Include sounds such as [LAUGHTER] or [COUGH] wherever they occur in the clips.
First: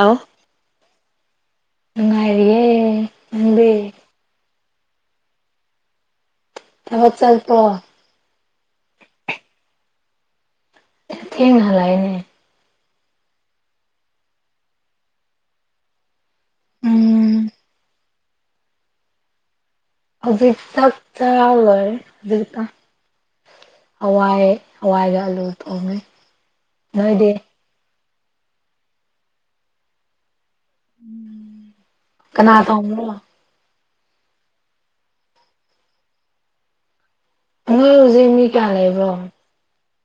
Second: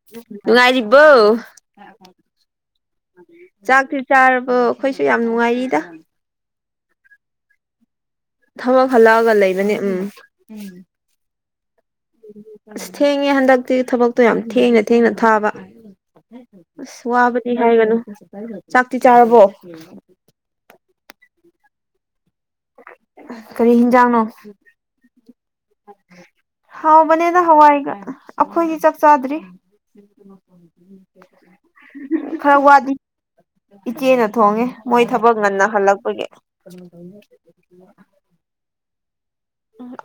ꯑꯥꯎ ꯨꯅꯨꯉꯥꯏꯔꯤꯕꯣ ꯅꯨꯡꯉꯥꯏꯔꯤꯌꯦ ꯅꯪꯗꯤ ꯆꯥꯛꯇꯤ ꯆꯥꯔꯕꯣ ꯑꯩꯈꯣꯏꯁꯨ ꯌꯥꯝ ꯅꯨꯡꯉꯥꯏꯔꯤꯗ ꯊꯕꯛ ꯆꯠꯄ꯭ꯔꯣ ꯊꯕꯛ ꯍꯜꯂꯛꯑꯒ ꯂꯩꯕꯅꯦ ꯎꯝ ꯊꯦꯡꯅ ꯍꯜꯂꯛꯑꯦꯅꯦ ꯑꯁ ꯊꯦꯡꯉꯦ ꯍꯟꯗꯛꯇꯤ ꯊꯕꯛꯇꯣ ꯌꯥꯝ ꯊꯦꯡꯅ ꯊꯦꯡꯅ ꯊꯥꯕ ꯑꯁ ꯎꯝ ꯋꯥꯕꯗꯤ ꯍꯥꯏꯒꯅꯨ ꯆꯥꯛꯇꯤ ꯆꯥꯔꯕꯣ ꯍꯧꯖꯤꯛ ꯆꯥꯛ ꯆꯥ ꯂꯣꯏ ꯍꯨꯖꯤꯛꯇ ꯀꯔꯤ ꯍꯤꯟꯖꯥꯡꯅꯣ ꯍꯋꯥꯥꯏ ꯍꯋꯥꯏꯒ ꯑꯂꯨ ꯊꯣꯡꯉꯦ ꯅꯣꯏꯗꯤ ꯍꯥꯎꯕꯅꯦꯗ ꯍꯋꯥꯢꯒ ꯑꯈꯣꯏꯗꯤ ꯆꯥꯛ ꯆꯥꯗ꯭ꯔꯤ ꯀꯅꯥ ꯈꯔ ꯋꯥꯠꯂꯤ ꯊꯣꯡꯕ꯭ꯔꯣ ꯏꯆꯦꯅ ꯊꯣꯡꯉꯦ ꯃꯣꯏ ꯊꯕꯛ ꯉꯟꯅ ꯍꯜꯂꯛꯄꯒꯤ ꯅꯣꯏ ꯍꯨꯖꯤꯛ ꯃꯤ ꯀꯌꯥ ꯂꯩꯕ꯭ꯔꯣ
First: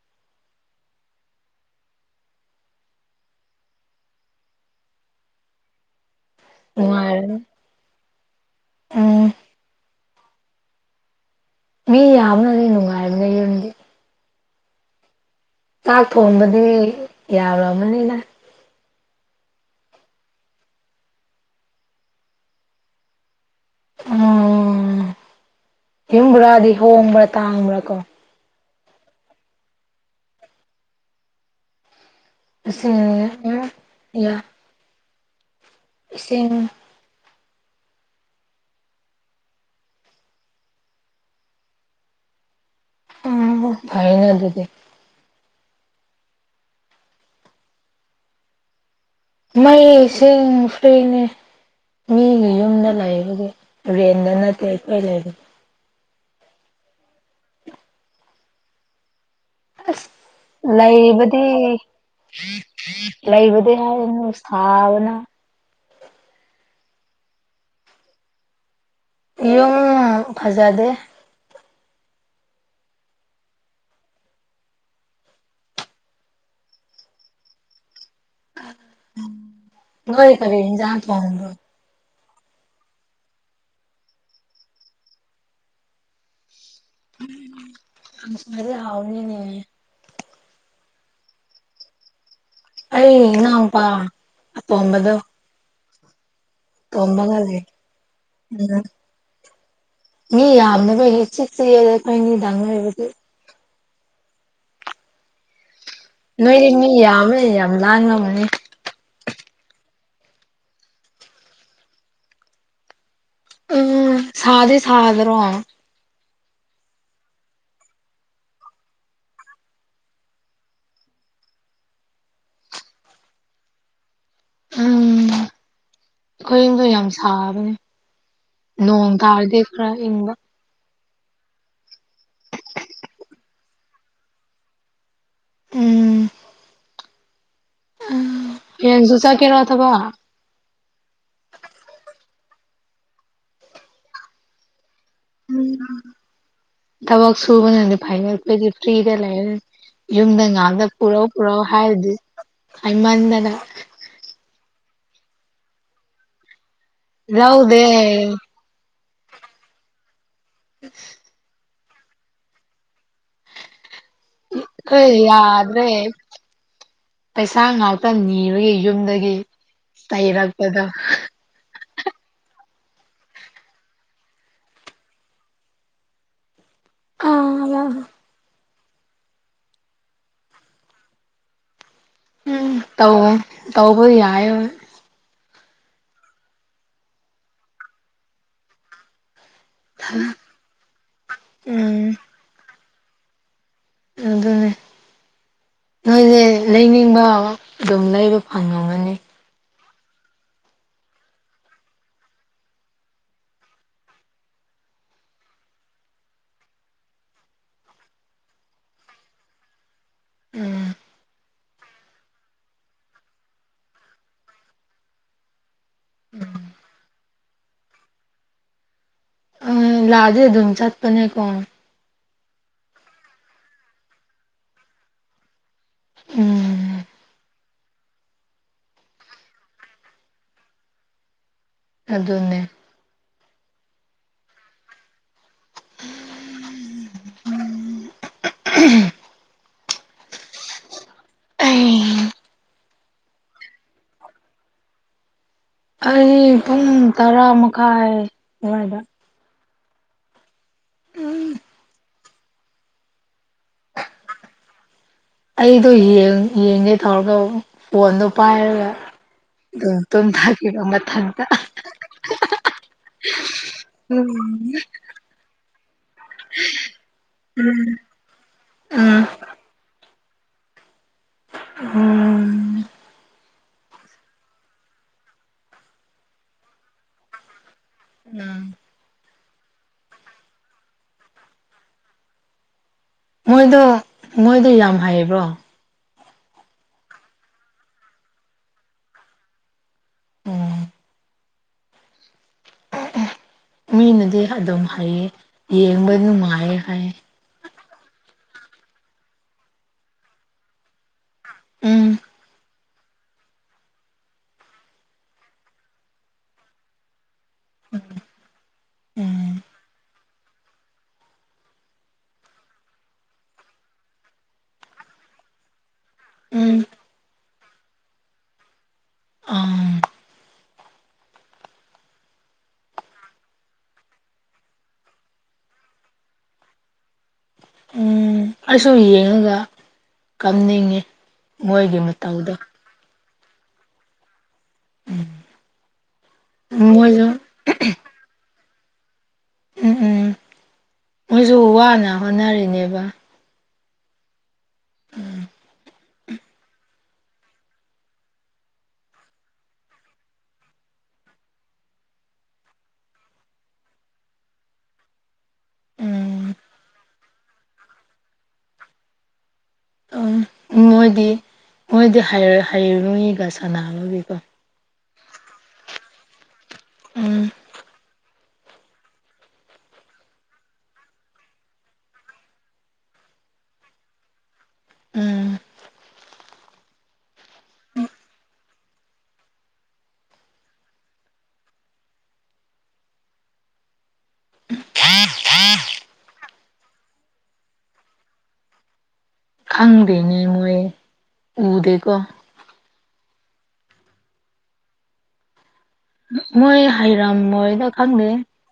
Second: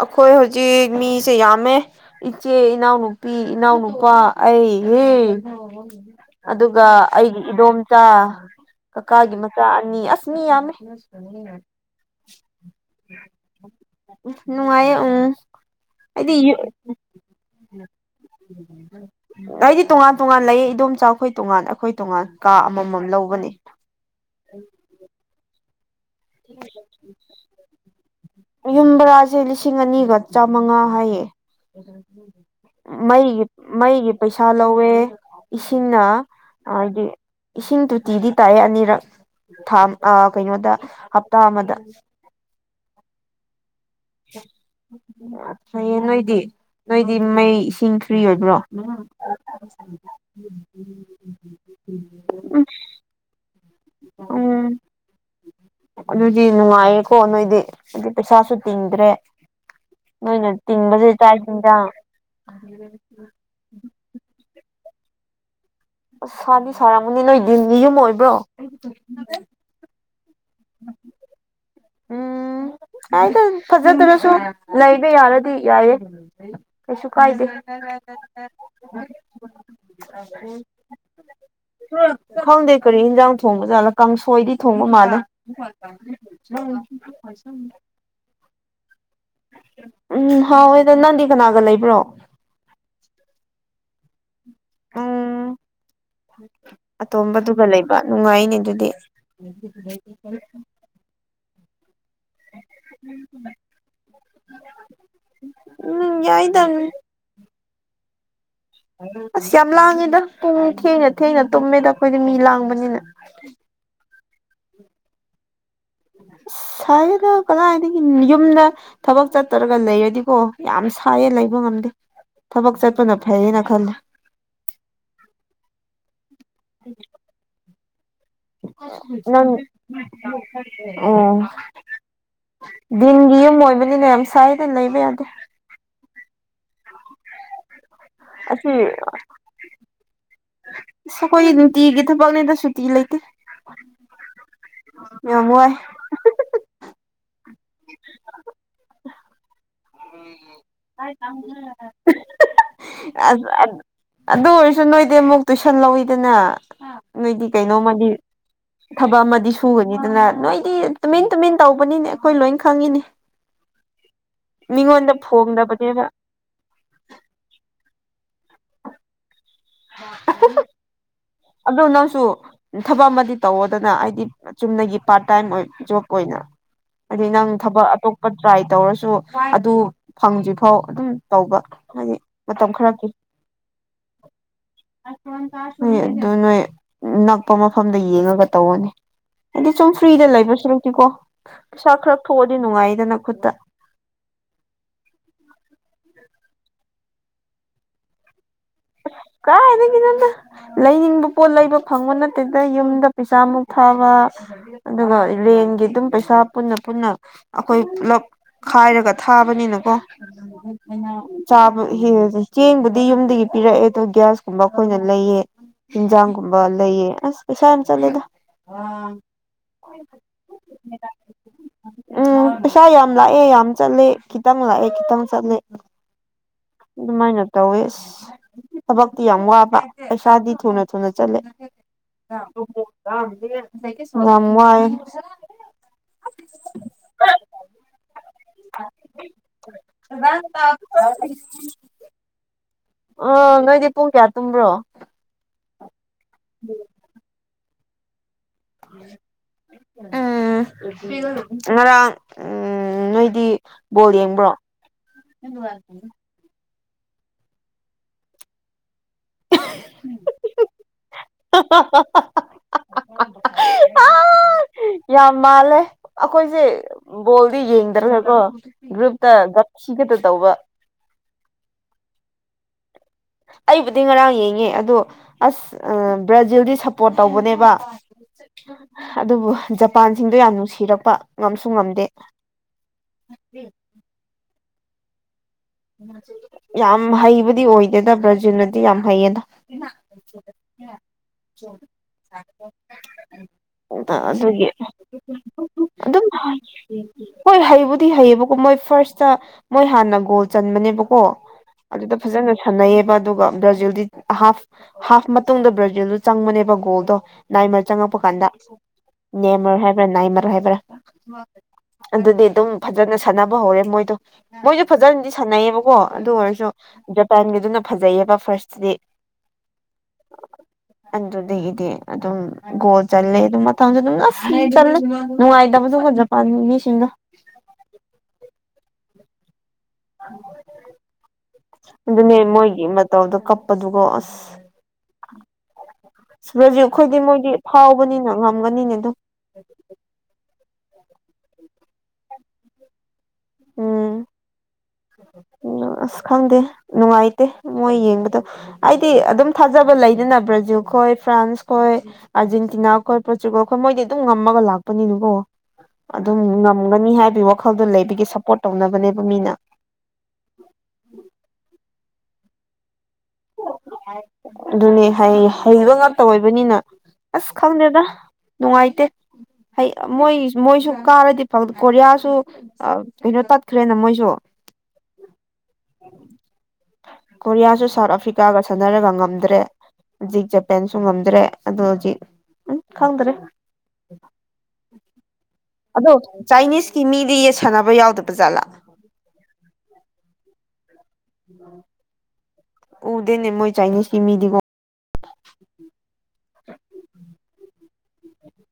ꯑꯈꯣꯏ ꯍꯨꯖꯤꯛ ꯃꯤꯁꯦ ꯌꯥꯝꯃꯦ ꯏꯆꯦ ꯏꯅꯥꯎꯅꯨꯄꯤ ꯏꯅꯥꯎꯅꯨꯄꯥ ꯑꯩꯍꯦ ꯑꯗꯨꯒ ꯅꯨꯡꯉꯥꯏꯔꯅꯤ ꯑꯩꯒꯤ ꯏꯗꯣꯝꯆꯥ ꯎꯝ ꯀꯀꯥꯒꯤ ꯃꯆꯥ ꯑꯅꯤ ꯑꯁ ꯃꯤ ꯌꯥꯝꯃꯦ [UNINTELLIGIBLE] ꯃꯤ ꯌꯥꯝꯕꯅꯗꯤ ꯅꯨꯡꯉꯥꯏ ꯅꯨꯉꯥꯢꯕꯅꯦ ꯌꯨꯝꯗꯤ ꯅꯨꯡꯉꯥꯏꯌꯦ ꯎꯝ ꯆꯥꯛ ꯑꯩꯗꯤ ꯊꯣꯟꯕꯗꯤ ꯌꯥꯔꯝꯕꯅꯤꯗ ꯎꯝ ꯑꯩꯗꯤ ꯇꯣꯉꯥꯟ-ꯇꯣꯉꯥꯟ ꯂꯩꯌꯦ ꯏꯗꯣꯝꯆꯥ ꯈꯣꯏ ꯇꯣꯉꯥꯟ ꯑꯩꯈꯣꯏ ꯇꯣꯉꯥꯟ ꯀꯥ ꯑꯃꯃꯝ ꯂꯧꯕꯅꯦ ꯎꯝ ꯌꯨꯝꯕ꯭ꯔꯥꯗꯤ ꯍꯣꯡꯕ꯭ꯔꯥ ꯇꯥꯡꯕ꯭ꯔꯥ ꯀꯣ ꯌꯨꯝꯕꯔꯥꯁꯦ ꯂꯤꯁꯤꯡ ꯑꯅꯤꯒ ꯆꯥꯃꯉꯥ ꯍꯥꯏꯌꯦ ꯂꯤꯁꯤꯡ [INAUDIBLE] ꯎꯝ ꯃꯩꯒꯤ-ꯃꯩꯒꯤ ꯌꯥ ꯄꯩꯁꯥ ꯂꯧꯋꯦ ꯏꯁꯤꯡꯅ ꯂꯤꯁꯤꯡ ꯍꯥꯏꯗꯤ ꯏꯁꯤꯡ ꯇꯣꯇꯤꯗꯤ ꯇꯥꯏꯌꯦ ꯑꯅꯤꯔꯛ ꯊꯥ ꯀꯩꯅꯣꯗ ꯍꯞꯇꯥ ꯑꯃꯗ ꯎꯝ ꯐꯏꯅ ꯑꯗꯨꯗꯤ ꯐꯩꯌꯦ ꯅꯣꯏꯗꯤ ꯅꯣꯏꯗꯤ ꯃꯩ ꯏꯁꯤꯡ ꯐ꯭ꯔꯤ ꯑꯣꯏꯕ꯭ꯔꯣ ꯃꯩꯏꯁꯤꯡ ꯐ꯭ꯔꯤꯅꯦ ꯃꯤꯒꯤ ꯌꯨꯝꯗ ꯂꯥꯏꯕꯒꯤ ꯔꯦꯟꯗ ꯅꯥꯠꯇꯦ ꯎꯝ ꯑꯩꯈꯣꯏ ꯂꯩꯕꯗꯣ ꯑꯗꯨꯗꯤ ꯅꯨꯡꯉꯥꯏꯌꯦꯀꯣ ꯅꯣꯏꯗꯤ ꯑꯗꯨꯗꯤ ꯄꯩꯁꯥꯁꯨ ꯇꯤꯡꯗ꯭ꯔꯦ ꯑꯁ ꯅꯣꯏꯅ ꯇꯤꯡꯕꯁꯦ ꯆꯥꯛ ꯂꯩꯕꯗꯤ ꯌꯦꯟꯖꯥꯡ ꯂꯩꯕꯗꯤ ꯍꯥꯏꯅꯨ ꯁꯥꯕꯅ ꯑꯁ ꯁꯥꯗꯤ ꯁꯥꯔꯝꯃꯅꯤ ꯅꯣꯏꯗꯤꯟ ꯌꯨꯝ ꯑꯣꯏꯕ꯭ꯔꯣ ꯌꯨꯝ ꯐꯖꯗꯦ ꯎꯝ ꯍꯥꯏꯗ ꯐꯖꯗ꯭ꯔꯁꯨ ꯂꯩꯕ ꯌꯥꯔꯗꯤ ꯌꯥꯏꯌꯦ ꯀꯩꯁꯨ ꯀꯥꯏꯗꯦ ꯉꯣꯏ ꯀꯅꯤ ꯌꯥ ꯊꯕ ꯈꯪꯗꯦ ꯀꯔꯤ ꯌꯦꯟꯖꯥꯡ ꯊꯣꯡꯕ ꯖꯥꯠꯂ ꯀꯥꯡꯁꯣꯏꯗꯤ ꯊꯣꯡꯕ ꯃꯥꯜꯂꯦ ꯍ ꯐꯩꯁ ꯑꯪ ꯁ ꯃꯔꯦ ꯍꯧꯥꯎꯅꯤꯅꯦꯅꯦ ꯎꯝ ꯍꯥꯎꯋꯦ ꯑꯗꯣ ꯅꯟꯗꯤ ꯀꯅꯥꯒ ꯂꯩꯕ꯭ꯔꯣ ꯑꯩ ꯏꯅꯥꯎꯄꯥ ꯑꯇꯣꯝꯕꯗꯣ ꯇꯣꯝꯕꯒ ꯂꯩ ꯑꯇꯣꯝꯕꯗꯨꯒ ꯂꯩꯕ ꯅꯨꯡꯉꯥꯏꯅꯦ ꯑꯗꯨꯗꯤ ꯎꯝ ꯃꯤ ꯌꯥꯝꯅ ꯑꯩꯈꯣꯏꯒꯤ ꯁꯤꯛꯁꯗ ꯑꯩꯈꯣꯏ ꯃꯤꯗꯥꯥꯡꯅꯔꯤꯕꯗꯤ [INAUDIBLE] ꯎꯝ ꯌꯥꯏꯗ ꯅꯣꯏꯗꯤ ꯃꯤ ꯌꯥꯝꯃꯦ ꯌꯥꯝ ꯂꯥꯡ ꯉ ꯑꯃꯅꯤꯅꯦ ꯑꯁ ꯌꯥꯝ ꯂꯥꯡꯉꯦꯗ ꯄꯨꯡ ꯊꯦꯡꯅ ꯊꯦꯡꯅ ꯇꯨꯝꯃꯦꯗ ꯑꯩꯈꯣꯏꯗꯤ ꯃꯤ ꯂꯥꯡꯕꯅꯤꯅ ꯎꯝ ꯁꯥꯗꯤ ꯁꯥꯗꯔꯣ ꯁꯥꯏꯗ ꯀꯗꯥꯏꯗꯒꯤ ꯌꯨꯝꯗ ꯊꯕꯛ ꯆꯠꯇꯔꯒ ꯂꯩꯔꯗꯤꯀꯣ ꯌꯥꯝ ꯁꯥꯏꯌꯦ ꯂꯩꯕ ꯉꯝꯗꯦ ꯊꯕꯛ ꯆꯠꯄꯅ ꯐꯩꯌꯦꯅ ꯈꯜꯂꯤ ꯎꯝ ꯑꯩꯈꯣꯏꯗꯣ ꯌꯥꯝ ꯁꯥꯕꯅꯦ ꯅꯣꯡ ꯅꯪ ꯀꯔꯗꯦ꯭ꯔ ꯏ ꯑꯣ ꯗꯤꯟꯒꯤ ꯌꯨꯝ ꯑꯣꯏꯕꯅꯤꯅ ꯌꯥꯝ ꯁꯥꯏꯗꯅ ꯂꯩꯕ ꯌꯥꯗꯦ ꯎꯝ ꯑꯁꯤ ꯎ ꯐꯖꯨꯁꯥ ꯀꯦꯔꯣ ꯑꯊꯕ ꯑꯩꯈꯣꯏ ꯅꯨꯡꯇꯤꯒꯤ ꯊꯕꯛꯅꯦꯗ ꯁꯨꯇꯤ ꯂꯩꯇꯦ ꯌꯥꯝꯃꯥꯏ ꯇꯕꯁꯨꯨꯕꯅꯅꯤ ꯐꯥꯏꯄ ꯐꯔꯤꯗ ꯂꯩ ꯌꯨꯝꯗ ꯉꯥꯛꯗ ꯄꯨꯔꯛ ꯄꯨꯔꯛꯎ ꯍꯥꯏꯔꯗꯤ ꯍꯥꯏꯃꯟꯗꯅ ꯑꯗꯨ ꯑꯣꯏꯔꯁꯨ ꯅꯣꯏꯗꯤ ꯑꯃꯨꯛ ꯇꯨꯏꯁꯟ ꯂꯧꯋꯤꯗꯅ ꯅꯣꯏꯒꯤ ꯂꯧꯗꯦ ꯀꯩꯅꯣꯃꯗꯤ ꯑꯩꯈꯣꯏ ꯊꯕꯛ ꯑꯃꯗꯤ ꯁꯨꯒꯅꯤꯗꯅ ꯅꯣꯏꯗꯤ ꯇꯨꯃꯤꯟ ꯇꯨꯃꯤꯟ ꯇꯧꯕꯅꯤꯅꯦ ꯑꯩꯈꯣꯏ ꯂꯣꯏ ꯈꯪꯉꯤꯅꯤ ꯀꯣꯏ ꯌꯥꯗ꯭ꯔꯦ ꯐꯣꯡꯗꯕꯅꯦꯕ ꯄꯩꯁꯥ ꯉꯥꯛꯇ ꯅꯤꯔꯒ ꯌꯨꯝꯗꯒꯤ [UNINTELLIGIBLE] ꯑꯗꯨꯗ ꯑꯗꯨꯗꯣ ꯅꯁꯨ ꯊꯕꯛ ꯑꯃꯗꯤ ꯇꯧꯋꯗꯅ ꯍꯥꯏꯗꯤ ꯆꯨꯝꯅꯒꯤ ꯄꯥꯔꯠ ꯇꯥꯏꯝ ꯖꯣꯕ ꯑꯣꯏꯅ ꯍꯥꯏꯗꯤ ꯑ ꯅꯪ ꯊꯕꯛ ꯑꯇꯣꯞ ꯇ꯭ꯔꯥꯏ ꯇꯧꯔꯁꯨ ꯑꯗꯨ ꯐꯪꯗ꯭ꯔꯤꯐꯥꯎ ꯑꯗꯨꯝ ꯇꯧꯕ ꯍꯥꯏꯗꯤ ꯃꯇꯝ ꯎꯝ ꯈꯔꯒꯤ ꯇꯧ ꯇꯧꯕꯧꯕ ꯌꯥꯏꯦ ꯍꯣꯏ ꯑꯗꯨ ꯅꯣꯏ ꯅꯛꯄ ꯃꯐꯝꯗ ꯌꯦꯡꯉꯒ ꯇꯧꯅꯤ ꯍꯥꯏꯗꯤ ꯁꯨꯝ ꯐ꯭ꯔꯤꯗ ꯂꯩꯕꯁꯨꯔꯛꯇꯀꯣ ꯄꯩꯁꯥ ꯎꯝ ꯈꯔ ꯊꯣꯛꯑꯗꯤ ꯅꯨꯡꯉꯥꯏꯗꯅ ꯈꯨꯠꯇ ꯑꯗꯨꯅꯦ ꯅꯣꯏꯁꯦ ꯂꯩꯅꯤꯡꯕ ꯑꯗꯨꯝ ꯂꯩꯕ ꯐꯪꯉꯝꯒꯅꯤ ꯀꯗꯒꯤꯦ ꯅꯟꯅ ꯂꯩꯅꯤꯡꯕ ꯄꯣꯠ ꯂꯩꯕ ꯐꯪꯕ ꯅꯠꯇꯗ ꯌꯨꯝꯗ ꯄꯩꯁꯥ ꯃꯨꯛ ꯊꯥꯕ ꯑꯗꯨꯒ ꯔꯦꯟꯒꯤ ꯑꯗꯨꯝ ꯄꯩꯁꯥ ꯄꯨꯟꯅ ꯄꯨꯟꯅ ꯑꯩꯈꯣꯏ ꯄꯨꯞ ꯈꯥꯏꯔꯒ ꯊꯥꯕꯅꯤꯅꯀꯣ ꯎꯝ ꯆꯥ ꯆꯦꯡꯕꯨꯗꯤ ꯌꯨꯝꯗꯒꯤ ꯄꯤꯔꯛꯑꯦ ꯑ ꯒ꯭ꯌꯥꯁ ꯀꯨꯝꯕ ꯑꯩꯈꯣꯏꯅ ꯂꯩꯑ ꯌꯦꯟꯖꯥꯡꯒꯨꯝꯕ ꯂꯩꯑ ꯑꯁ ꯀꯁꯥꯅ ꯆꯂꯗ ꯑ ꯂꯗꯦ ꯑꯗꯨꯝ ꯆꯠꯄꯅꯦꯀꯣ ꯎꯝ ꯄꯩꯁꯥ ꯌꯥꯝ ꯂꯥꯛꯑꯦ ꯌꯥꯝ ꯆꯠꯂꯦ ꯈꯤꯇꯪ ꯂꯥꯛꯑꯦ ꯈꯤꯇꯪ ꯆꯠꯂꯦ ꯎꯝ ꯑꯗꯨꯃꯥꯏꯅ ꯇꯧꯋꯦ ꯑꯁ ꯊꯕꯛꯇꯤ ꯌꯥꯝ ꯋꯥꯕ ꯄꯩꯁꯥꯗꯤ ꯊꯨꯅ ꯊꯨꯅ ꯆꯠꯂꯦ ꯑꯗꯨꯅꯦ ꯉꯃꯥꯏ [INAUDIBLE] [UNINTELLIGIBLE] ꯎꯝ ꯑ ꯅꯣꯏꯗꯤ ꯄꯨꯡ ꯀꯌꯥ ꯇꯨꯝꯕ꯭ꯔꯣ ꯑꯩ ꯄꯨꯡ ꯇꯔꯥ ꯃꯈꯥꯏ ꯑꯗꯨꯋꯥꯏꯗ ꯎꯝ ꯉꯔꯥꯡ ꯎ ꯅꯣꯏꯗꯤ ꯕꯣꯜ ꯌꯦꯡꯕ꯭ꯔꯣ ꯑꯩꯗꯣ ꯌꯦꯡꯒꯦ ꯊꯧꯔꯒ ꯐꯣꯟꯗꯣ ꯄꯥꯏꯔꯒ ꯑ ꯇꯣꯝ ꯍꯥꯏꯕ ꯃꯟꯇ ꯎꯝ ꯌꯥꯝ ꯃꯥꯜꯂꯦ ꯑꯩꯈꯣꯏꯁꯦ ꯕꯣꯜꯗꯤ ꯌꯦꯡꯗ꯭ꯔꯒꯀꯣ ꯎꯝ ꯒ꯭ꯔꯨꯞꯇ ꯁꯤꯒꯇ ꯇꯧꯕ ꯎꯝ ꯑꯩꯕꯨꯗꯤ ꯉꯔꯥꯡ ꯌꯦꯡꯉꯦ ꯑꯗꯣ ꯑꯁ ꯕ꯭ꯔꯥꯖꯤꯜꯗꯤ ꯁꯞꯄꯣꯔꯠ ꯇꯧꯕꯅꯦꯕ ꯎꯝ ꯑꯗꯨꯕꯨ ꯖꯄꯥꯟꯁꯤꯡꯗꯣ ꯌꯥꯝ ꯅꯨꯡꯁꯤꯔꯛꯄ ꯉꯝꯁꯨ ꯉꯝꯗꯦ ꯃꯣꯏꯗꯣ ꯃꯣꯏꯗꯣ ꯌꯥꯝ ꯍꯩꯕ꯭ꯔꯣ ꯌꯥꯝ ꯍꯩꯕꯗꯤ ꯑꯣꯏꯗꯦꯗ ꯕ꯭ꯔꯥꯖꯤꯜꯅꯗꯤ ꯌꯥꯝ ꯍꯩꯌꯦꯗ [INAUDIBLE] ꯎꯝ ꯃꯤꯅꯗꯤ ꯑꯗꯨꯒꯤ ꯑꯗꯨꯝ ꯍꯩꯌꯦ ꯌꯦꯡꯕ ꯑꯗꯨꯝ ꯅꯨꯡꯉꯥꯏꯌꯦ ꯍꯥꯏ ꯍꯣꯏ ꯍꯩꯕꯨꯗꯤ ꯍꯩꯌꯦꯕꯀꯣ ꯃꯣꯏ ꯐꯥꯔꯁꯇ ꯃꯣꯏ ꯍꯥꯟꯅ ꯒꯣꯜ ꯆꯟꯕꯅꯦꯕꯀꯣ ꯎꯝ ꯑꯗꯨꯗ ꯐꯖꯅ ꯁꯥꯟꯅꯩꯌꯦꯕ ꯑꯗꯨꯒ ꯕ꯭ꯔꯥꯖꯤꯜꯗꯤ ꯍꯥꯐ ꯍꯥꯐ ꯃꯇꯨꯡꯗ ꯕ꯭ꯔꯥꯖꯤꯜꯗ ꯆꯪꯕꯅꯦꯕ ꯒꯣꯜꯗꯣ ꯅꯥꯏꯃꯔ ꯆꯪꯉꯛꯄ ꯀꯥꯟꯗ ꯎꯝ ꯅꯦꯝꯃꯔꯣ ꯍꯥꯏꯕ꯭ꯔꯥ ꯅꯥꯏꯃꯔꯣꯏ ꯍꯥꯏꯕ꯭ꯔꯥ ꯑꯗꯨꯗꯤ ꯑꯗꯨꯝ ꯐꯖꯅ ꯁꯥꯟꯅꯕ ꯍꯧꯔꯦ ꯃꯣꯏꯗꯣ ꯃꯣꯏꯁꯨ ꯐꯖꯅꯗꯤ ꯁꯥꯟꯅꯩꯌꯦꯕꯀꯣ ꯑꯗꯨ ꯑꯣꯏꯔꯁꯨ ꯎꯝ ꯖꯄꯥꯟꯒꯤꯗꯨꯅ ꯐꯖꯩꯌꯦꯕ ꯐꯥꯔꯁꯇꯗꯤ ꯑꯥ ꯑꯗꯨꯗꯒꯤꯗꯤ ꯑꯗꯨꯝ ꯒꯣꯜ ꯆꯂꯦ ꯑꯗꯨꯝ ꯃꯊꯪꯁꯨ ꯑꯗꯨꯝ ꯆꯂꯦ ꯅꯨꯡꯉꯥꯏꯇꯕꯗꯨ ꯖꯄꯥꯟ ꯃꯤꯁꯤꯡꯗ ꯎ ꯑꯩꯁꯨ ꯌꯦꯡꯉꯒ ꯀꯝꯅꯤꯡꯉꯤ ꯃꯣꯏꯒꯤ ꯃꯇꯧꯗ ꯇꯧꯗ ꯀꯞꯄꯗꯨꯒꯣ ꯑꯁ ꯑ ꯔꯖꯤ ꯑꯩꯈꯣꯏꯗꯤ ꯃꯣꯏꯁꯨ ꯃꯣꯏꯗꯤ ꯐꯥꯎꯕꯅꯤꯅ ꯉꯝꯒꯅꯤꯅꯦ ꯑꯗꯨ ꯎꯝ ꯎꯝ ꯃꯣꯏꯁꯨ ꯋꯥꯅ ꯍꯣꯠꯅꯔꯤꯅꯦꯕ [INAUDIBLE] ꯎꯝ ꯑꯁ ꯈꯪꯗꯦ ꯅꯨꯡꯉꯥꯏꯇꯦ ꯃꯣꯏ ꯌꯦꯡꯕꯗ ꯑꯩꯗꯤ ꯑꯗꯨꯝ ꯊꯥꯖꯕ ꯂꯩꯗꯅ ꯕ꯭ꯔꯥꯖꯤꯜ ꯈꯣꯏ ꯐ꯭ꯔꯥꯟꯁ ꯈꯣꯏ ꯑꯥꯔꯖꯦꯟꯇꯤꯅꯥ ꯈꯣꯏ ꯄ꯭ꯔꯣꯇꯨꯒꯜ ꯈꯣꯏ ꯃꯣꯏꯗꯤ ꯑꯗꯨꯝ ꯉꯝꯃꯒ ꯂꯥꯛꯄꯅꯤꯅꯀꯣ ꯑꯗꯨꯝ ꯎꯝ ꯉꯝꯒꯅꯤ ꯍꯥꯏꯕꯒꯤ ꯋꯥꯈꯜꯗꯣ ꯂꯩꯕꯒꯤ ꯁꯞꯄꯣꯔꯠ ꯇꯧꯅꯕꯅꯦꯕ ꯃꯤꯅ ꯃꯣꯏꯗꯤ ꯃꯣꯏꯗꯤ ꯍꯥꯏꯔꯨ ꯅꯣꯏꯒ ꯁꯥꯟꯅꯕꯒꯤꯀꯣ ꯑꯗꯨꯅꯦ ꯍꯩꯕ ꯉꯥꯛꯇ ꯑꯣꯏꯕꯅꯤꯅ ꯎꯝ ꯑꯁ ꯈꯪꯗꯦꯗ ꯅꯨꯡꯉꯥꯏꯇꯦ ꯍꯩ ꯃꯣꯏ ꯃꯣꯏꯁꯨ ꯀꯥꯔꯗꯤ ꯀꯣꯔꯤꯌꯥꯁꯨ ꯑ ꯀꯩꯅꯣ ꯇꯠꯈ꯭ꯔꯦꯅ ꯃꯣꯏꯁꯨ ꯎꯝ ꯀꯣꯔꯤꯌꯥꯁꯨ ꯁꯥꯎꯠ ꯑꯐ꯭ꯔꯤꯀꯥꯒ ꯁꯥꯟꯅꯔꯒ ꯉꯝꯗ꯭ꯔꯦ ꯍꯧꯖꯤꯛ ꯖꯄꯦꯟꯁꯨ ꯉꯝꯗ꯭ꯔꯦ ꯑꯗꯣ ꯍꯧꯖꯤꯛ ꯎꯝ ꯈꯪꯗ꯭ꯔꯦ ꯍꯥ ꯍꯥ [UNINTELLIGIBLE] ꯑꯗꯣ ꯆꯥꯏꯅꯤꯁꯀꯤ ꯃꯤꯗꯤ ꯁꯥꯟꯅꯕ ꯌꯥꯎꯗꯕ ꯖꯥꯠꯂꯥ [INAUDIBLE] ꯈꯪꯗꯦꯅꯦ ꯃꯣꯏ ꯎꯗꯦꯀꯣ ꯎꯗꯦꯅꯦ ꯃꯣꯏ ꯆꯥꯏꯅꯤꯁꯀꯤꯃꯤꯗꯤꯀꯣ ꯃꯣꯏ ꯍꯩꯔꯝ ꯃꯣꯏꯗ ꯈꯪꯗꯦ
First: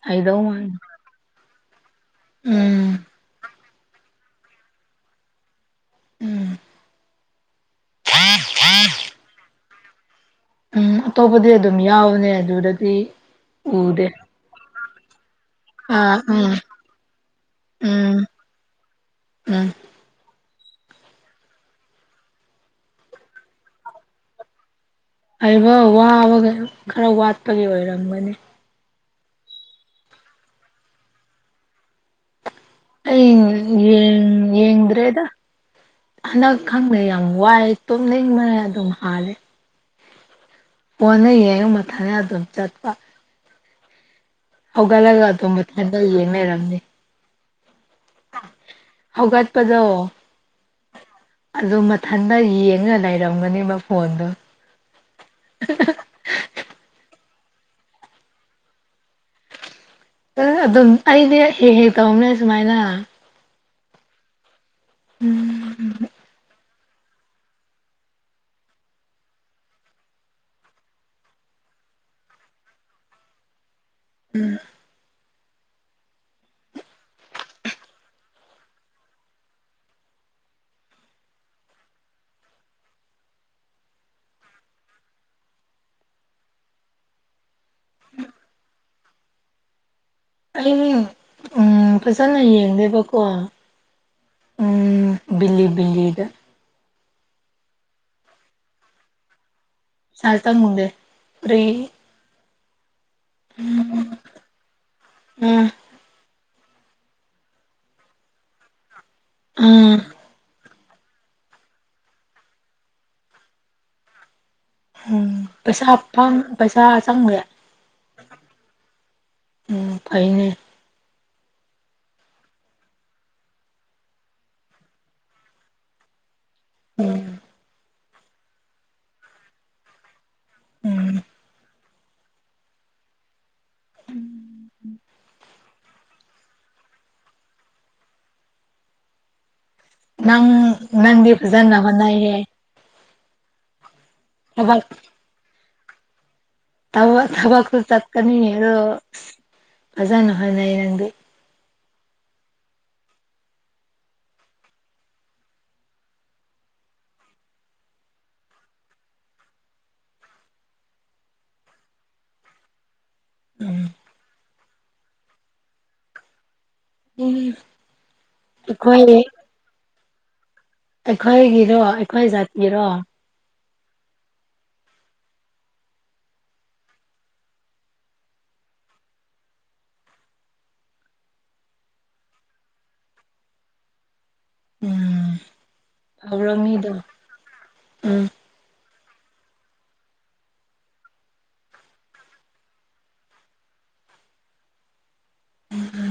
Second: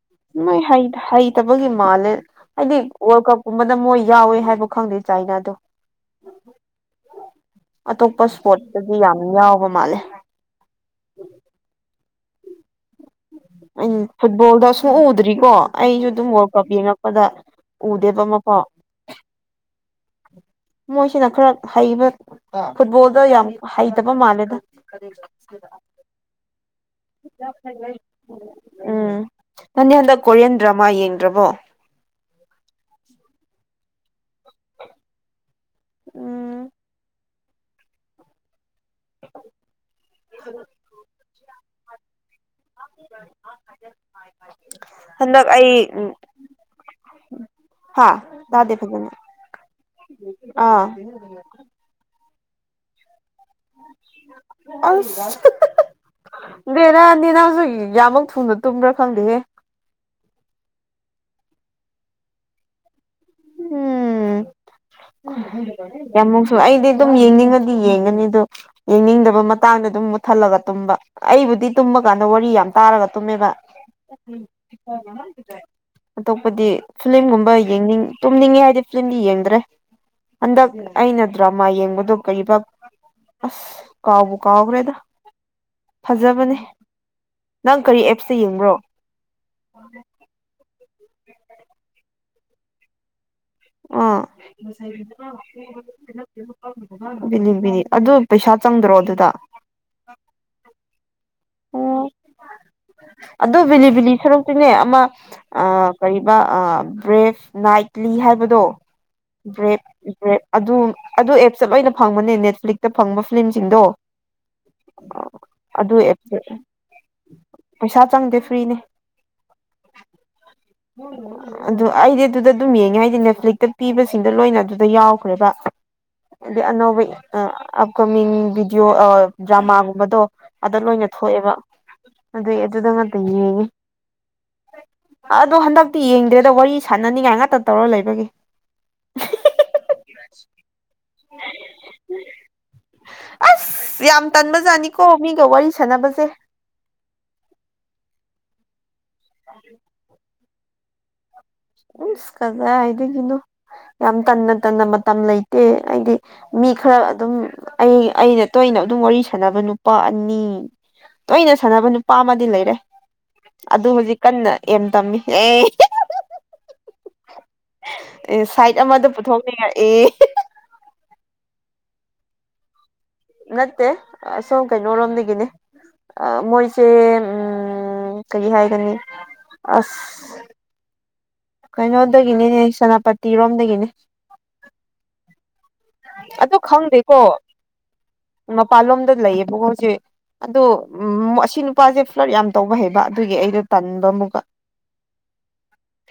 ꯍꯩꯗꯧ ꯃꯣꯏ ꯃꯥꯟꯗꯦ ꯍꯩ ꯍꯩꯇꯕꯒꯤ ꯃꯥꯜꯂꯦ ꯍꯥꯏꯗꯤ ꯎꯝ ꯋꯥꯔꯜ ꯀꯞ ꯀꯨꯝꯕꯗ ꯃꯣꯏ ꯌꯥꯎꯋꯦ ꯍꯥꯏꯕ ꯈꯪꯗꯦ ꯆꯥꯏꯅꯥꯗꯣ ꯎꯝ ꯑꯇꯣꯞꯄ ꯏꯁꯄꯣꯠꯇꯗꯤ ꯌꯥꯝ ꯌꯥꯎꯕ ꯃꯥꯜꯂꯦ ꯎꯝ ꯑꯇꯣꯞꯄꯗꯤ ꯑꯗꯨꯝ ꯌꯥꯎꯕꯅꯦ ꯑꯗꯨꯗꯗꯤ ꯎꯝ ꯎꯗꯦ ꯐꯨꯠꯕꯣꯜꯗ ꯁꯨꯛ ꯎ ꯎꯗ꯭ꯔꯤꯀꯣ ꯑꯩꯁꯨ ꯑꯥ ꯑꯗꯨꯝ ꯋꯥꯔꯜ ꯎꯝ ꯀꯞ ꯌꯦꯡꯉꯛꯄꯗ ꯎꯝ ꯎꯗꯦꯕ ꯑꯃꯐꯥꯎ ꯎꯝ ꯃꯣꯏꯁꯤꯅ ꯈꯔ ꯍꯩꯕ ꯐꯨꯠꯕꯣꯜꯗ ꯌꯥꯝ ꯍꯩꯇꯕ ꯃꯥꯜꯂꯦꯗ ꯍꯩꯕ ꯋꯥꯕꯒ ꯈꯔ ꯋꯥꯠꯄꯒꯤ ꯑꯣꯏꯔꯝꯒꯅꯤ ꯎꯝ ꯅꯪꯗꯤ ꯍꯟꯗꯛ ꯀꯣꯔꯤꯌꯟ ꯗ꯭ꯔꯃꯥ ꯌꯦꯡꯗ꯭ꯔꯕꯣ ꯑꯩ ꯌꯦꯡ ꯌꯦꯡꯗ꯭ꯔꯦꯗ ꯍꯟꯗꯛ ꯎꯝ ꯈꯪꯗꯦ ꯌꯥꯝ ꯋꯥꯏ ꯇꯨꯝꯅꯤꯡꯕꯅ ꯑꯗꯨꯝ ꯍꯥꯜꯂꯦ ꯍ [UNINTELLIGIBLE] ꯀꯣꯟꯅ ꯌꯦꯡꯉꯨ ꯃꯊꯟꯗ ꯑꯗꯨꯝ ꯆꯠꯀ [UNINTELLIGIBLE] ꯍꯧꯒꯂꯒ [UNINTELLIGIBLE] [UNINTELLIGIBLE] ꯌꯦꯡꯂꯩꯔꯝꯅꯤ ꯍꯥꯥ ꯇꯥꯗꯧ ꯐꯖꯟꯅ ꯍꯧꯒꯠꯄꯗꯣ ꯑꯥ ꯑꯗꯨ ꯃꯊꯟꯇ ꯌꯦꯡꯉ ꯂꯩꯔꯝꯒꯅꯤꯕ ꯑꯁ [UNINTELLIGIBLE] ꯕꯦꯔꯤꯅꯦ ꯅꯪꯁꯨ ꯀꯌꯥꯝꯃꯨꯛ ꯊꯨꯅ ꯇꯨꯝꯕ꯭ꯔꯥ ꯈꯪꯗꯦꯍꯦ ꯑꯗꯨꯝ ꯑꯩꯗꯤ ꯍꯦꯛ ꯍꯦꯛ ꯇꯧꯕꯅꯦ ꯁꯨꯃꯥꯏꯅ ꯎꯝ ꯌꯥꯝꯃꯨꯛꯁꯨ ꯑꯩꯗꯤ ꯑꯗꯨꯝ ꯌꯦꯡꯅꯤꯡꯉꯗꯤ ꯌꯦꯡꯒꯅꯤ ꯑꯗꯨ ꯌꯦꯡꯅꯤꯡꯗꯕ ꯃꯇꯥꯡꯗ ꯑꯗꯨꯝ ꯃꯨꯠꯊꯠꯂꯒ ꯇꯨꯝꯕ ꯑꯩꯕꯨꯗꯤ ꯇꯨꯝꯕ ꯀꯥꯟꯗ ꯋꯥꯔꯤ ꯌꯥꯝ ꯇꯥꯔꯒ ꯇꯨꯝꯃꯦꯕ ꯑꯇꯣꯞꯄꯗꯤ ꯐꯤꯂꯝꯒꯨꯝꯕ ꯌꯦꯡꯅꯤꯡ ꯇꯨꯝꯅꯤꯡꯉꯦ ꯍꯥꯏꯗꯤ ꯐꯤꯂꯝꯗꯤ ꯌꯦꯡꯗ꯭ꯔꯦ ꯍꯟꯗꯛ ꯑꯩꯅ ꯗ꯭ꯔꯃꯥ ꯌꯦꯡꯕꯗꯣ ꯀꯔꯤꯕ ꯑꯁ ꯀꯥꯎꯕꯨ ꯀꯥꯎꯈ꯭ꯔꯦꯗ ꯐꯖꯕꯅꯦ ꯅꯪ ꯀꯔꯤ ꯑꯦꯞꯁꯇ ꯌꯦꯡꯕ꯭ꯔꯣ ꯑꯩ ꯎꯝ ꯐꯖꯅ ꯌꯦꯡꯗꯦꯕꯀꯣ ꯑꯥ ꯎꯝ ꯕꯤꯂꯤ ꯕꯤꯂꯤꯗ [UNINTELLIGIBLE] ꯕꯤꯅꯤ ꯕꯤꯅꯤ ꯑꯗꯨ ꯄꯩꯁꯥ ꯆꯪꯗ꯭ꯔꯣ ꯑꯗꯨꯗ [UNINTELLIGIBLE] [UNINTELLIGIBLE] [INAUDIBLE] ꯑꯗꯣ ꯕꯤꯂꯤ ꯕꯤꯂꯤ ꯁꯔꯨꯛꯇꯤꯅꯦ ꯑꯃ ꯑ ꯎꯝ ꯀꯩꯕ ꯑ ꯕ꯭ꯔꯦꯐ ꯅꯥꯏꯠꯂꯤ ꯍꯥꯏꯕꯗꯣ ꯕ꯭ꯔꯦꯐ ꯎꯝ ꯕ꯭ꯔꯦꯐ ꯑꯗꯨ ꯑꯗꯨ ꯑꯦꯞꯇ ꯂꯣꯏꯅ ꯐꯪꯕꯅꯦ ꯅꯦꯠꯐ꯭ꯂꯤꯛꯁꯇ ꯐꯪꯕ ꯐꯤꯂꯝꯁꯤꯡꯗꯣ ꯎꯝ ꯄꯩꯁ ꯑꯗꯨ ꯑꯦꯞꯁ ꯄꯩꯁꯥ ꯆꯪꯉꯦ ꯄꯩꯁꯥ ꯆꯪꯗꯦ ꯐ꯭ꯔꯤꯅꯦ ꯎꯝ ꯐꯩꯅꯦ ꯎꯝ [UNINTELLIGIBLE] ꯑꯗꯨ ꯑꯩꯗꯤ ꯑꯗꯨꯗ ꯑꯗꯨꯝ ꯌꯦꯡꯉꯦ ꯍꯥꯏꯗꯤ ꯅꯦꯠꯐ꯭ꯂꯤꯛꯇ ꯄꯤꯕꯁꯤꯡꯗ ꯂꯣꯏꯅ ꯑꯗꯨꯗ ꯌꯥꯎꯈ꯭ꯔꯦꯕ ꯑꯗꯤ ꯑꯅꯧꯕ ꯎꯝ ꯑꯞꯀꯃꯤꯡ ꯚꯤꯗꯤꯑꯣ ꯗ꯭ꯔꯃꯥꯒꯨꯝꯕꯗꯣ ꯑꯗ ꯂꯣꯏꯅ ꯎꯝ ꯑꯗꯩ ꯑꯗꯨꯗ ꯉꯛꯇ ꯌꯦꯡꯏ ꯑꯗꯣ ꯍꯟꯗꯛꯇꯤ ꯌꯦꯡꯗ꯭ꯔꯦꯗ ꯋꯥꯔꯤ ꯁꯥꯟꯅꯅꯤꯡꯉꯥꯏ ꯉꯥꯛꯇ ꯇꯧꯔ ꯂꯩꯕꯒꯤ ꯅꯪ ꯅꯪꯗꯤ ꯐꯖꯥꯅ ꯍꯣꯠꯅꯩꯌꯦ ꯑꯁ ꯌꯥꯝ ꯇꯟꯕꯖꯥꯠꯅꯤꯀꯣ ꯃꯤꯒ ꯋꯥꯔꯤ ꯁꯥꯟꯅꯕꯖꯦ ꯊꯕꯛꯇꯨ ꯆꯠꯀꯅꯤ ꯑꯗꯣ ꯐꯖꯅ ꯍꯣꯠꯅꯩ ꯅꯪꯗꯤ ꯏꯁꯁ ꯀꯗꯥꯏꯗꯒꯤꯅꯣ ꯌꯥꯝ ꯇꯟꯅ ꯇꯟꯅ ꯃꯇꯝ ꯂꯩꯇꯦ ꯑꯩꯗꯤ ꯃꯤ ꯈꯔ ꯑꯗꯨꯝ ꯑꯩ ꯑꯩꯅ ꯇꯣꯏꯅ ꯑꯗꯨꯝ ꯋꯥꯔꯤ ꯁꯥꯟꯅꯕ ꯅꯨꯄꯥ ꯑꯅꯤ ꯇꯣꯏꯅ ꯁꯥꯟꯅꯕ ꯅꯨꯄꯥ ꯑꯃꯗꯤ ꯂꯩꯔꯦ ꯑꯗꯨ ꯎꯝ ꯍꯧꯖꯤꯛ ꯀꯟꯅ ꯑꯦꯝ ꯇꯝꯃꯤ ꯑꯦ ꯎꯝ ꯑꯦ ꯁꯥꯏꯠ ꯑꯃꯗ ꯄꯨꯊꯣꯛꯅꯤꯡꯉꯛ ꯑꯦ ꯑꯩꯈꯣꯏꯒꯤꯔꯣ ꯑꯩꯈꯣꯏ ꯖꯥꯠꯀꯤꯔꯣ ꯅꯠꯇꯦ ꯑꯁꯣꯝ ꯀꯩꯅꯣꯔꯣꯝꯗꯒꯤꯅꯦ ꯑ ꯃꯣꯏꯁꯦ ꯎꯝ ꯀꯔꯤ ꯍꯥꯏꯒꯅꯤ ꯑꯁ ꯀꯩꯅꯣꯗꯒꯤꯅꯦꯍꯦ ꯁꯦꯅꯥꯄꯇꯤꯔꯣꯝꯗꯒꯤꯅꯦ ꯎꯝ ꯐꯕ꯭ꯔꯣ ꯑꯗꯨ ꯃꯤꯗꯣ ꯈꯪꯗꯦꯀꯣ ꯎꯝ ꯃꯄꯥꯟꯂꯣꯝꯗ ꯂꯩꯌꯦꯕꯣ ꯍꯧꯖꯤꯛ ꯑꯗꯣ ꯑꯁꯤ ꯅꯨꯄꯥꯁꯦ ꯐ꯭ꯂꯠ ꯌꯥꯝ ꯇꯧꯕ ꯍꯩꯕ ꯑꯗꯨꯒꯤ ꯑꯩꯗꯣ ꯇꯟꯕ ꯑꯃꯨꯛꯀ [INAUDIBLE]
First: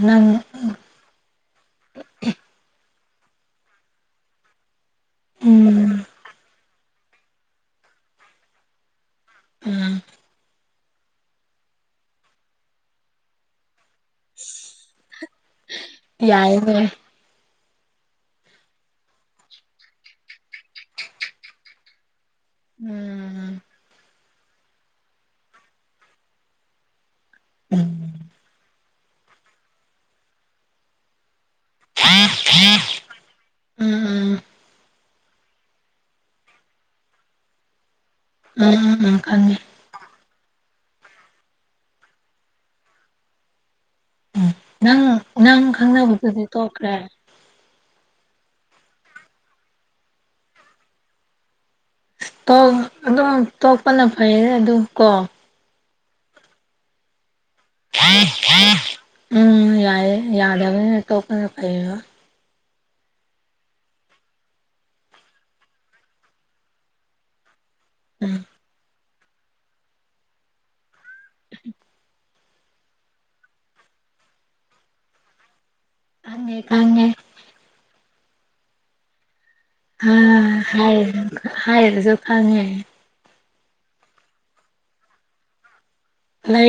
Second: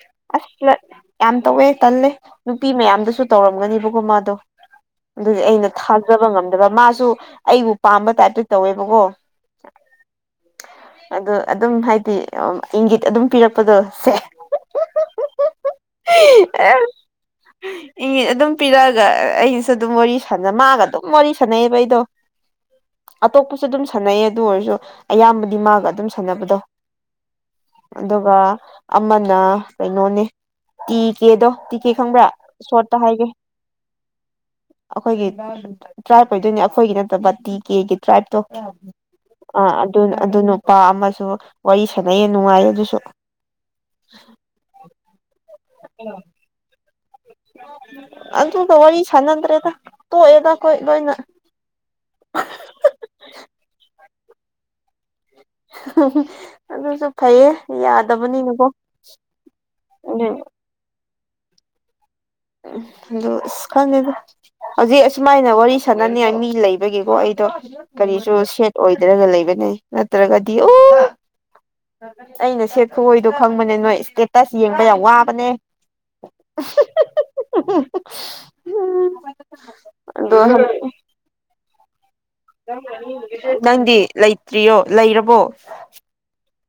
ꯅꯪ ꯑꯁꯂ [UNINTELLIGIBLE] ꯌꯥꯝ ꯇꯧꯋꯦ ꯇꯜꯂꯦ ꯅꯨꯄꯤ ꯃꯌꯥꯝꯗꯁꯨ ꯇꯧꯔꯝꯒꯅꯤꯕꯀꯣ ꯃꯥꯗꯣ ꯑꯗꯨꯗꯤ ꯑꯩꯅ ꯎꯝ ꯊꯥꯖꯕ ꯉꯝꯗꯕ ꯃꯥꯁꯨ ꯑꯩꯕꯨ ꯄꯥꯝꯕ ꯇꯥꯏꯞꯇ ꯇꯧꯋꯦꯕꯀꯣ ꯎꯝ ꯑꯗꯨ ꯑꯗꯨꯝ ꯍꯥꯏꯗꯤ ꯏꯪꯒꯤꯠ ꯑꯗꯨꯝ ꯄꯤꯔꯛꯄꯗꯣ ꯁꯦ ꯌꯥꯏꯅꯦ ꯏꯪꯒꯤꯠ ꯑꯗꯨꯝ ꯄꯤꯔꯛꯑꯒ ꯑꯩꯒꯤꯁꯨ ꯑꯗꯨꯝ ꯋꯥꯔꯤ ꯁꯥꯟꯅ ꯃꯥꯒ ꯑꯗꯨꯝ ꯋꯥꯔꯤ ꯁꯥꯟꯅꯩꯑꯦꯕ ꯑꯩꯗꯣ ꯎꯝ ꯑꯇꯣꯞꯄꯁꯨ ꯑꯗꯨꯝ ꯁꯥꯟꯅꯩ ꯑꯗꯨ ꯑꯣꯏꯔꯁꯨ ꯑꯌꯥꯝꯕꯗꯤ ꯃꯥꯒ ꯑꯗꯨꯝ ꯁꯥꯟꯅꯕꯗꯣ ꯎꯝ ꯑꯗꯨꯒ ꯑꯃꯅ ꯀꯩꯅꯣꯅꯦ ꯇꯤ ꯀꯦꯗꯣ ꯇꯤꯀꯦ ꯈꯪꯕ꯭ꯔꯥ ꯁꯣꯔꯠꯇ ꯍꯥꯏꯒꯦ ꯎꯝ ꯎꯝ ꯑꯩꯈꯣꯏꯒꯤ ꯇ꯭ꯔꯥꯏꯞ ꯑꯣꯏꯗꯣꯏꯅꯤ ꯑꯩꯈꯣꯏꯒꯤ ꯅꯠꯇꯕ ꯇꯤ ꯀꯦꯒꯤ ꯇ꯭ꯔꯥꯏꯞ ꯎꯝ ꯎꯝ ꯎꯝ ꯈꯪꯉꯦ ꯑꯥ ꯑꯗꯨ ꯑꯗꯨ ꯅꯨꯄꯥ ꯑꯃꯁꯨ ꯋꯥꯔꯤ ꯁꯥꯟꯅꯩꯌꯦ ꯅꯨꯡꯉꯥꯏ ꯑꯗꯨꯁꯨ ꯎꯝ ꯅꯪ ꯅꯪ ꯈꯪꯅꯕꯗꯨꯗꯤ ꯇꯣꯛꯈ꯭ꯔꯦ ꯑꯗꯨꯒ ꯋꯥꯔꯤ ꯁꯅꯗ꯭ꯔꯦꯗ ꯇꯣꯛꯑꯦꯗ ꯀꯣꯏ ꯂꯣꯏꯅ ꯑꯗꯨꯝ ꯇꯣꯛꯄꯅ ꯐꯩꯌꯦ ꯑꯗꯨ ꯀꯣ ꯑꯗꯨꯁꯨ ꯐꯩꯌꯦ ꯌꯥꯗꯕꯅꯤꯅꯀꯣ ꯎꯝ ꯌꯥꯏꯌꯦ ꯎꯝ ꯌꯥꯗꯕꯅꯤꯅ ꯇꯣꯛꯄꯅ ꯐꯩꯌꯦ ꯑꯗꯣ ꯑꯁ ꯈꯪꯗꯦꯗ ꯍꯧꯖꯤꯛ ꯑꯁꯨꯃꯥꯏꯅ ꯋꯥꯔꯤ ꯁꯥꯟꯅꯅꯤꯡꯉꯥꯏ ꯃꯤ ꯂꯩꯕꯒꯤꯀꯣ ꯑꯩꯗꯣ ꯀꯔꯤꯁꯨ ꯎꯝ ꯁꯦꯠ ꯑꯣꯏꯗ ꯍꯥꯏꯗꯔꯒ ꯂꯩꯕꯅꯦ ꯅꯠꯇ꯭ꯔꯒꯗꯤ ꯑꯣ ꯑꯩꯅ ꯁꯦꯠ ꯈꯨꯍꯣꯏꯗꯣ ꯈꯪꯕꯅꯦ ꯅꯣꯏ ꯏꯁꯇꯦꯇꯁ ꯌꯦꯡꯕ ꯌꯥꯝ ꯋꯥꯕꯅꯦ ꯈꯪꯉꯦ ꯈꯪꯉꯦ ꯎꯝ ꯑ ꯍꯥꯏ ꯍꯥꯏ ꯅꯪꯗꯤ ꯂꯩꯇ꯭ꯔꯤꯌꯣ ꯂꯩꯔꯕꯣ ꯑ